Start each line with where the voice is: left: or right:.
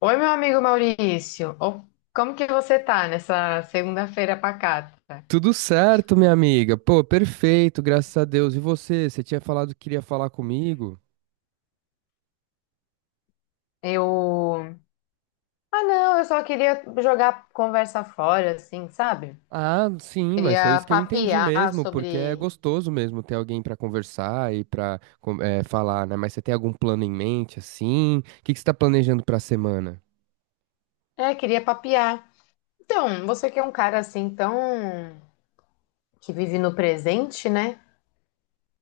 left: Oi, meu amigo Maurício. Ô, como que você tá nessa segunda-feira pacata?
right: Tudo certo, minha amiga. Pô, perfeito, graças a Deus. E você? Você tinha falado que queria falar comigo?
left: Eu. Ah, não, eu só queria jogar conversa fora, assim, sabe?
right: Ah, sim, mas foi
left: Queria
right: isso que eu entendi
left: papear
right: mesmo, porque é
left: sobre.
right: gostoso mesmo ter alguém pra conversar e pra falar, né? Mas você tem algum plano em mente, assim? O que que você tá planejando pra semana?
left: É, queria papear. Então, você que é um cara assim tão. Que vive no presente, né?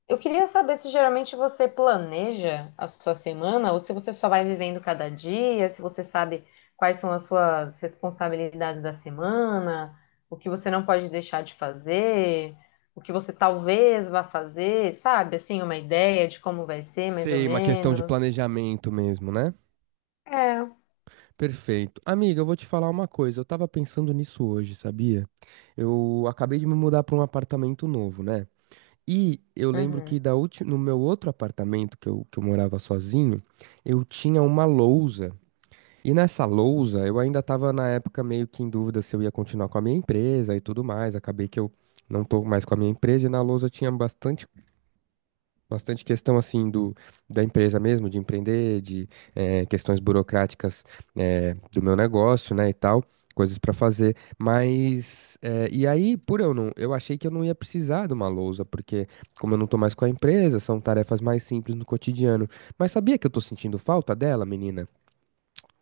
left: Eu queria saber se geralmente você planeja a sua semana ou se você só vai vivendo cada dia, se você sabe quais são as suas responsabilidades da semana, o que você não pode deixar de fazer, o que você talvez vá fazer, sabe? Assim, uma ideia de como vai ser, mais ou
right: Sei, uma questão de
left: menos.
right: planejamento mesmo, né?
left: É.
right: Perfeito. Amiga, eu vou te falar uma coisa. Eu tava pensando nisso hoje, sabia? Eu acabei de me mudar pra um apartamento novo, né? E eu lembro que
left: Uhum.
right: no meu outro apartamento, que eu morava sozinho, eu tinha uma lousa. E nessa lousa, eu ainda estava na época meio que em dúvida se eu ia continuar com a minha empresa e tudo mais. Acabei que eu não tô mais com a minha empresa e na lousa tinha bastante questão assim do da empresa mesmo, de empreender, de questões burocráticas, do meu negócio, né, e tal, coisas para fazer. Mas e aí, por eu não, eu achei que eu não ia precisar de uma lousa, porque como eu não tô mais com a empresa, são tarefas mais simples no cotidiano. Mas sabia que eu tô sentindo falta dela, menina?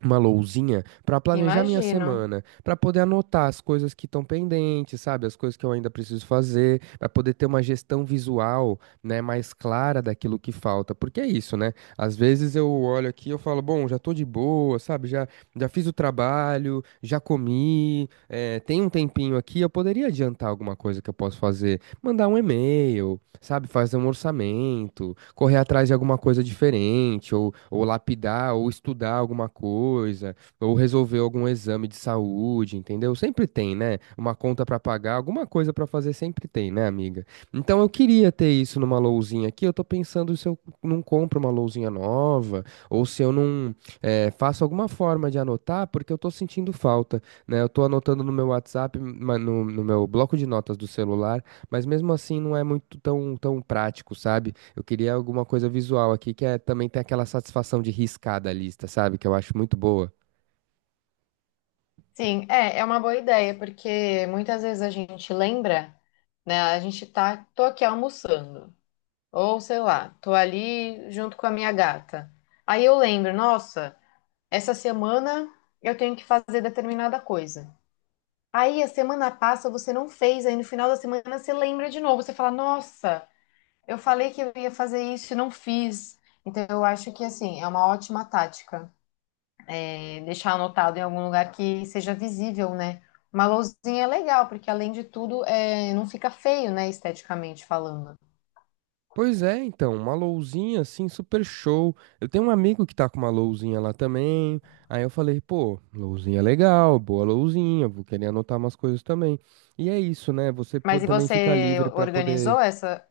right: Uma lousinha para planejar minha
left: Imagino.
right: semana, para poder anotar as coisas que estão pendentes, sabe, as coisas que eu ainda preciso fazer, para poder ter uma gestão visual, né, mais clara daquilo que falta. Porque é isso, né? Às vezes eu olho aqui e eu falo, bom, já tô de boa, sabe? Já fiz o trabalho, já comi, tem um tempinho aqui, eu poderia adiantar alguma coisa que eu posso fazer, mandar um e-mail, sabe, fazer um orçamento, correr atrás de alguma coisa diferente, ou lapidar, ou estudar alguma coisa, ou resolver algum exame de saúde, entendeu? Sempre tem, né? Uma conta pra pagar, alguma coisa pra fazer sempre tem, né, amiga? Então eu queria ter isso numa lousinha aqui. Eu tô pensando se eu não compro uma lousinha nova, ou se eu não faço alguma forma de anotar, porque eu tô sentindo falta, né? Eu tô anotando no meu WhatsApp, no meu bloco de notas do celular. Mas mesmo assim não é muito tão prático, sabe? Eu queria alguma coisa visual aqui que é, também tem aquela satisfação de riscar da lista, sabe? Que eu acho muito boa.
left: Sim, é, é uma boa ideia, porque muitas vezes a gente lembra, né? A gente tá, tô aqui almoçando. Ou sei lá, tô ali junto com a minha gata. Aí eu lembro, nossa, essa semana eu tenho que fazer determinada coisa. Aí a semana passa, você não fez, aí no final da semana você lembra de novo, você fala, nossa, eu falei que eu ia fazer isso e não fiz. Então eu acho que assim, é uma ótima tática. É deixar anotado em algum lugar que seja visível, né? Uma lousinha é legal, porque além de tudo, é, não fica feio, né, esteticamente falando.
right: Pois é, então, uma lousinha assim, super show. Eu tenho um amigo que tá com uma lousinha lá também. Aí eu falei, pô, lousinha legal, boa lousinha, vou querer anotar umas coisas também. E é isso, né? Você
left: Mas e
right: também fica
left: você
right: livre pra poder.
left: organizou essa,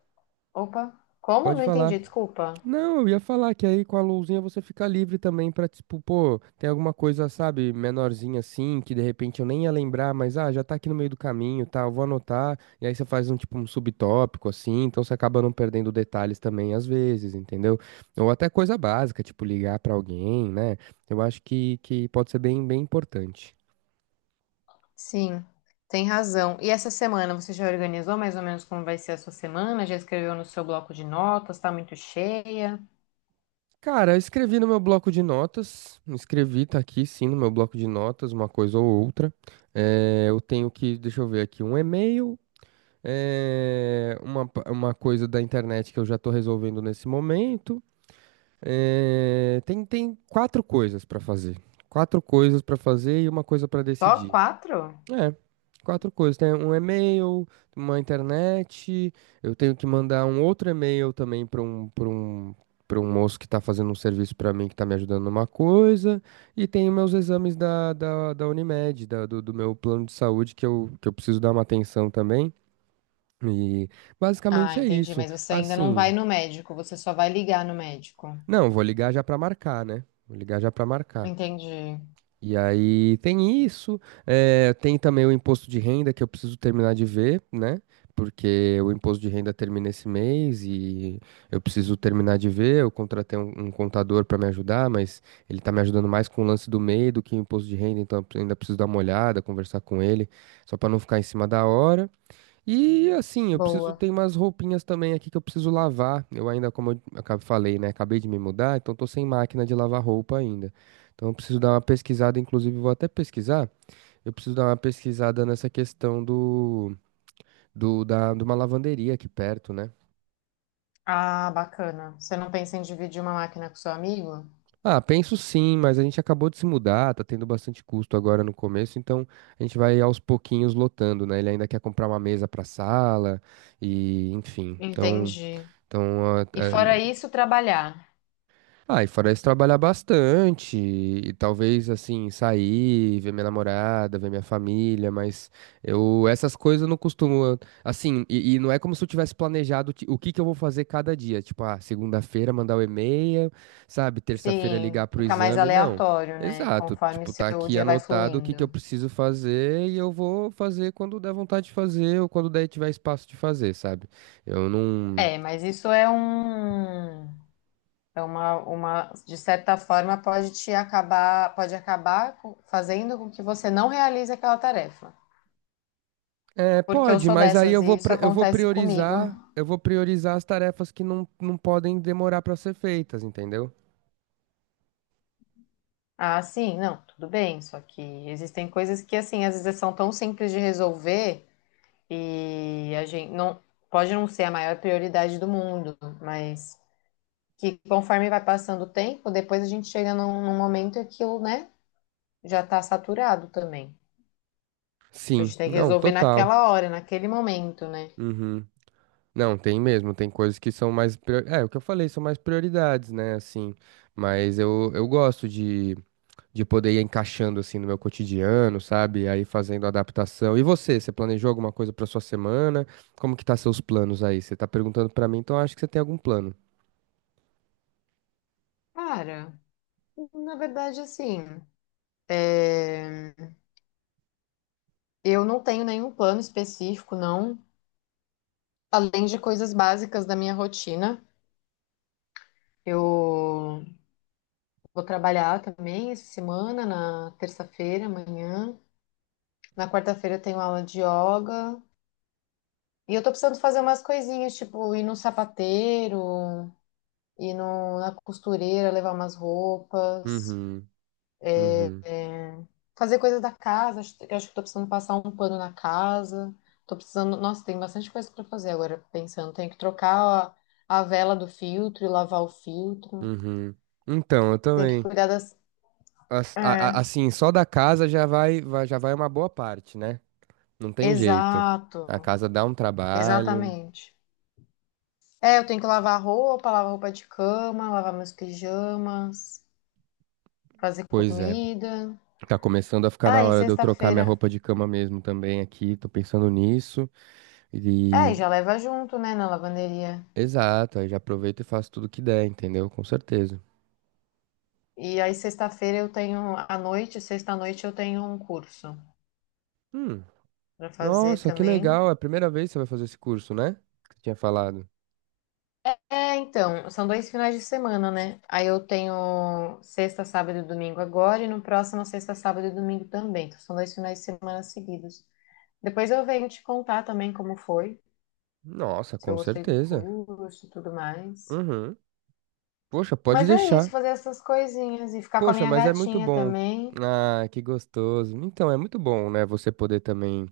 left: opa, como?
right: Pode
left: Não
right: falar.
left: entendi, desculpa.
right: Não, eu ia falar que aí com a luzinha você fica livre também pra, tipo, pô, tem alguma coisa, sabe, menorzinha assim, que de repente eu nem ia lembrar, mas ah, já tá aqui no meio do caminho, tá, eu vou anotar, e aí você faz um tipo um subtópico assim, então você acaba não perdendo detalhes também às vezes, entendeu? Ou até coisa básica, tipo ligar pra alguém, né? Eu acho que pode ser bem importante.
left: Sim, tem razão. E essa semana você já organizou mais ou menos como vai ser a sua semana? Já escreveu no seu bloco de notas? Tá muito cheia?
right: Cara, eu escrevi no meu bloco de notas, escrevi, tá aqui sim no meu bloco de notas, uma coisa ou outra. É, eu tenho que, deixa eu ver aqui, um e-mail, é uma, uma coisa da internet que eu já estou resolvendo nesse momento. É, tem quatro coisas para fazer. Quatro coisas para fazer e uma coisa para
left: Só
right: decidir.
left: quatro?
right: É, quatro coisas. Tem um e-mail, uma internet. Eu tenho que mandar um outro e-mail também para um moço que está fazendo um serviço para mim, que está me ajudando numa coisa. E tem os meus exames da Unimed, do meu plano de saúde, que eu preciso dar uma atenção também. E
left: Ah,
right: basicamente é
left: entendi,
right: isso.
left: mas você ainda não vai
right: Assim,
left: no médico, você só vai ligar no médico.
right: não, vou ligar já pra marcar, né? Vou ligar já pra marcar.
left: Entendi.
right: E aí tem isso, tem também o imposto de renda que eu preciso terminar de ver, né? Porque o imposto de renda termina esse mês e eu preciso terminar de ver. Eu contratei um contador para me ajudar, mas ele tá me ajudando mais com o lance do MEI do que o imposto de renda, então eu ainda preciso dar uma olhada, conversar com ele, só para não ficar em cima da hora. E assim, eu preciso
left: Boa.
right: ter umas roupinhas também aqui que eu preciso lavar. Eu ainda, como eu falei, né? Acabei de me mudar, então tô sem máquina de lavar roupa ainda. Então eu preciso dar uma pesquisada, inclusive vou até pesquisar. Eu preciso dar uma pesquisada nessa questão de uma lavanderia aqui perto, né?
left: Ah, bacana. Você não pensa em dividir uma máquina com seu amigo?
right: Ah, penso sim, mas a gente acabou de se mudar, tá tendo bastante custo agora no começo, então a gente vai aos pouquinhos lotando, né? Ele ainda quer comprar uma mesa pra sala e, enfim. Então,
left: Entendi.
right: então,
left: E fora isso, trabalhar.
right: ah, e fora isso, trabalhar bastante, e talvez, assim, sair, ver minha namorada, ver minha família, mas eu, essas coisas eu não costumo, assim, e não é como se eu tivesse planejado o que que eu vou fazer cada dia, tipo, ah, segunda-feira mandar o e-mail, sabe, terça-feira
left: Sim,
right: ligar pro
left: fica mais
right: exame, não,
left: aleatório, né?
right: exato,
left: Conforme o
right: tipo, tá
left: seu
right: aqui
left: dia vai
right: anotado o que que eu
left: fluindo.
right: preciso fazer e eu vou fazer quando der vontade de fazer ou quando der tiver espaço de fazer, sabe, eu não...
left: É, mas isso é um, é uma, de certa forma, pode te acabar, pode acabar com- fazendo com que você não realize aquela tarefa.
right: É,
left: Porque eu
right: pode,
left: sou
right: mas aí
left: dessas
right: eu
left: e
right: vou,
left: isso acontece comigo.
right: eu vou priorizar as tarefas que não podem demorar para ser feitas, entendeu?
left: Ah, sim, não, tudo bem. Só que existem coisas que, assim, às vezes são tão simples de resolver e a gente não pode não ser a maior prioridade do mundo, mas que conforme vai passando o tempo, depois a gente chega num momento que aquilo, né, já tá saturado também. A
right: Sim,
left: gente tem que
right: não,
left: resolver
right: total.
left: naquela hora, naquele momento, né?
right: Uhum. Não, tem mesmo, tem coisas que são mais, é, o que eu falei, são mais prioridades, né, assim, mas eu gosto de poder ir encaixando, assim, no meu cotidiano, sabe, aí fazendo adaptação. E você, você planejou alguma coisa para sua semana? Como que tá seus planos aí? Você tá perguntando para mim, então eu acho que você tem algum plano.
left: Cara, na verdade, assim, é, eu não tenho nenhum plano específico, não. Além de coisas básicas da minha rotina. Eu vou trabalhar também essa semana, na terça-feira, amanhã. Na quarta-feira eu tenho aula de yoga. E eu tô precisando fazer umas coisinhas, tipo, ir no sapateiro, ir no, na costureira, levar umas roupas.
right: Uhum, uhum.
left: Fazer coisas da casa, acho eu acho que tô precisando passar um pano na casa. Tô precisando. Nossa, tem bastante coisa para fazer agora, pensando. Tenho que trocar a vela do filtro e lavar o filtro.
right: Uhum. Então, eu
left: Tem que
right: também.
left: cuidar das. É,
right: Assim, só da casa já vai, já vai uma boa parte, né? Não tem jeito. A
left: exato,
right: casa dá um trabalho.
left: exatamente. É, eu tenho que lavar roupa de cama, lavar meus pijamas, fazer
right: Pois é.
left: comida.
right: Tá começando a ficar na
left: Aí,
right: hora de eu trocar minha
left: sexta-feira.
right: roupa de cama mesmo também aqui. Tô pensando nisso.
left: É,
right: E
left: e já leva junto, né, na lavanderia.
right: exato, aí já aproveito e faço tudo que der, entendeu? Com certeza.
left: E aí, sexta-feira eu tenho. À noite, sexta-noite eu tenho um curso.
right: Hum.
left: Pra fazer
right: Nossa, que
left: também.
right: legal. É a primeira vez que você vai fazer esse curso, né? Que você tinha falado.
left: É, então, são dois finais de semana, né? Aí eu tenho sexta, sábado e domingo agora, e no próximo sexta, sábado e domingo também. Então, são dois finais de semana seguidos. Depois eu venho te contar também como foi,
right: Nossa,
left: se eu
right: com
left: gostei do
right: certeza.
left: curso e tudo mais.
right: Uhum. Poxa, pode
left: Mas é isso,
right: deixar.
left: fazer essas coisinhas e ficar com a
right: Poxa,
left: minha
right: mas é muito
left: gatinha
right: bom.
left: também.
right: Ah, que gostoso. Então, é muito bom, né? Você poder também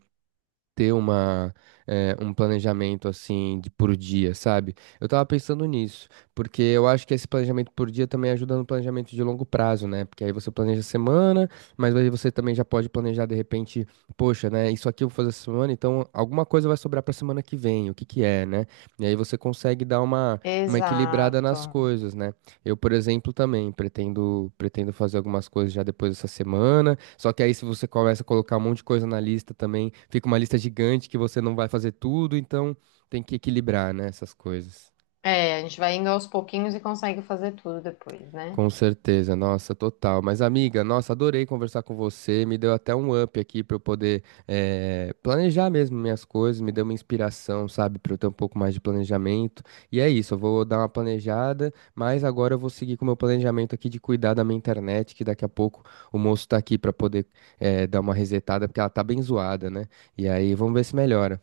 right: ter uma, um planejamento assim de por dia, sabe? Eu tava pensando nisso, porque eu acho que esse planejamento por dia também ajuda no planejamento de longo prazo, né? Porque aí você planeja a semana, mas aí você também já pode planejar de repente, poxa, né? Isso aqui eu vou fazer essa semana, então alguma coisa vai sobrar pra semana que vem, o que que é, né? E aí você consegue dar uma equilibrada
left: Exato.
right: nas coisas, né? Eu, por exemplo, também pretendo fazer algumas coisas já depois dessa semana. Só que aí, se você começa a colocar um monte de coisa na lista também, fica uma lista gigante que você não vai fazer tudo, então tem que equilibrar, né, essas coisas.
left: É, a gente vai indo aos pouquinhos e consegue fazer tudo depois, né?
right: Com certeza, nossa, total. Mas, amiga, nossa, adorei conversar com você. Me deu até um up aqui para eu poder planejar mesmo minhas coisas. Me deu uma inspiração, sabe, para eu ter um pouco mais de planejamento. E é isso, eu vou dar uma planejada, mas agora eu vou seguir com o meu planejamento aqui de cuidar da minha internet, que daqui a pouco o moço tá aqui para poder dar uma resetada, porque ela tá bem zoada, né? E aí, vamos ver se melhora.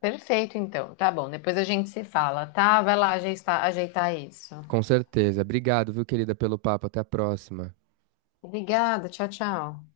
left: Perfeito, então. Tá bom. Depois a gente se fala, tá? Vai lá ajeitar, ajeitar isso.
right: Com certeza. Obrigado, viu, querida, pelo papo. Até a próxima.
left: Obrigada, tchau, tchau.